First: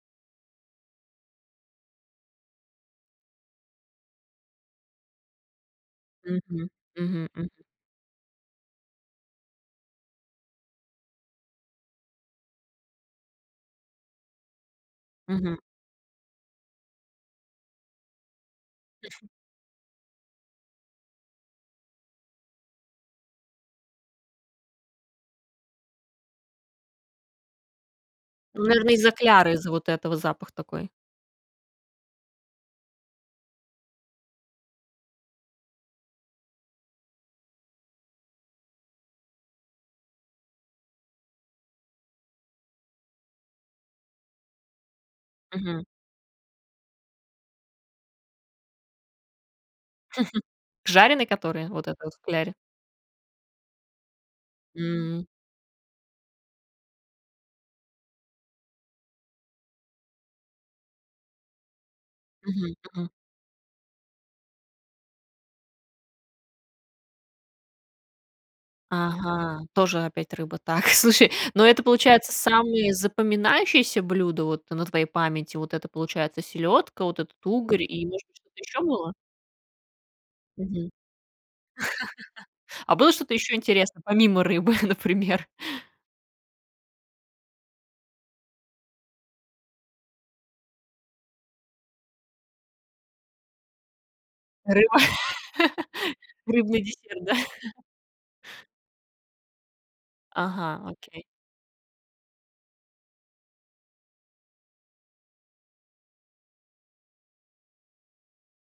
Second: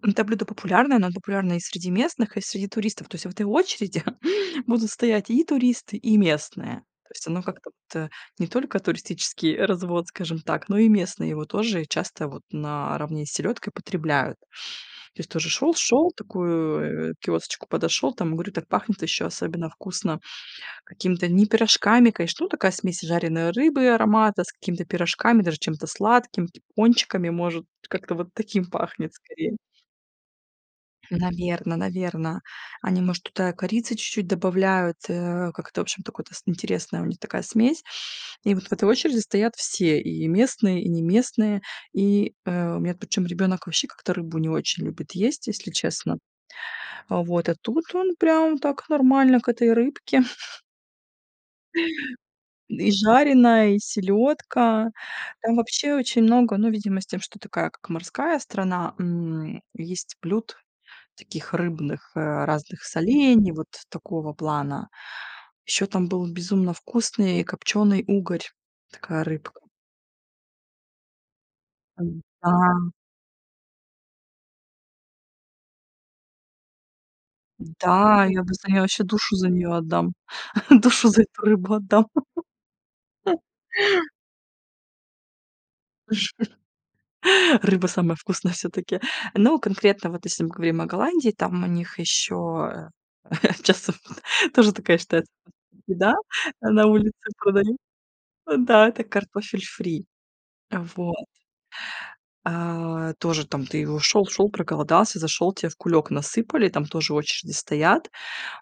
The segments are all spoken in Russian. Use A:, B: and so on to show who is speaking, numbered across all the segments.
A: Это блюдо популярное, оно популярно и среди местных, и среди туристов. То есть в этой очереди будут стоять и туристы, и
B: Мгм.
A: местные. То есть
B: Мгм,
A: оно
B: мгм.
A: как-то вот не только туристический развод, скажем так, но и местные его тоже часто вот наравне с селёдкой потребляют. То есть тоже
B: Мгм.
A: шёл-шёл, такую, а, киосочку подошёл. Там и говорю, так пахнет ещё
B: Мгм.
A: особенно вкусно какими-то не пирожками, конечно, ну, такая смесь жареной рыбы аромата с какими-то пирожками, даже чем-то сладким, [unintelligible] пончиками, может, как-то вот
B: Ну,
A: таким
B: наверное, из-за
A: пахнет
B: кляра,
A: скорее.
B: из-за вот этого запах такой.
A: Наверное-наверное. Они, может, туда корицы чуть-чуть добавляют, э, как-то, в общем, такой т с интересное у них такая смесь. И вот в этой очереди стоят все: и местные, и неместные. И, э, у меня причём ребёнок вообще как-то рыбу не очень любит есть, если
B: Мгм.
A: честно. А вот, а тут он прям так нормально к этой рыбке.
B: Жареный который? Вот это вот в кляре?
A: И жареная, и селёдка.
B: М.
A: Там вообще очень много, ну, видимо, с тем, что такая как морская страна, м, есть блюд таких рыбных
B: Мгм.
A: разных
B: Мгм.
A: солений, вот такого плана. Ещё там был безумно вкусный копчёный угорь, такая рыбка.
B: Ага, тоже опять рыба. Так, слушай, но это, получается,
A: Да.
B: самые запоминающееся блюдо вот на твоей памяти. Вот это, получается, селёдка, вот этот угорь, и,
A: Да!
B: может быть,
A: Я бы
B: что-то
A: за нее я
B: ещё
A: вообще
B: было?
A: душу за неё отдам.
B: Мгм.
A: Душу за эту рыбу отдам.
B: А было что-то ещё интересное, помимо рыбы, например?
A: Рыба самая вкусная всё-таки. Ну, конкретно вот если мы говорим о Голландии, там у них ещё, а, часто, п а, тоже такая,
B: Рыба,
A: что это еда
B: рыбный
A: на
B: десерт,
A: улице
B: да?
A: продают. Да, это картофель фри.
B: Ага,
A: А вот.
B: окей.
A: А тоже там ты у шёл шёл, проголодался, зашёл, тебе в кулёк насыпали, там тоже очереди стоят.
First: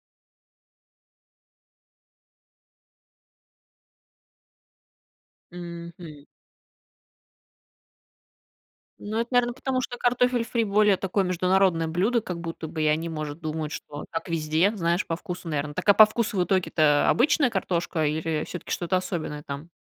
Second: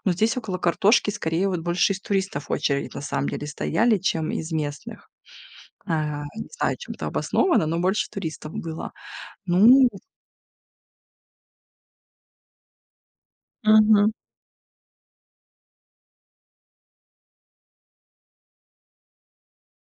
A: Но здесь около картошки, скорее, вот больше из туристов очередь, на самом деле, стояли, чем из местных. А,
B: Мгм.
A: не знаю, чем это обосновано, но больше туристов было.
B: Ну, это, наверное, потому
A: Ну,
B: что
A: в
B: картофель фри более такое международное блюдо, как будто бы. И они, может, думают, что
A: Мгм.
B: так везде, знаешь, по вкусу, наверное. Так, а по вкусу в итоге-то обычная картошка или всё-таки что-то особенное там?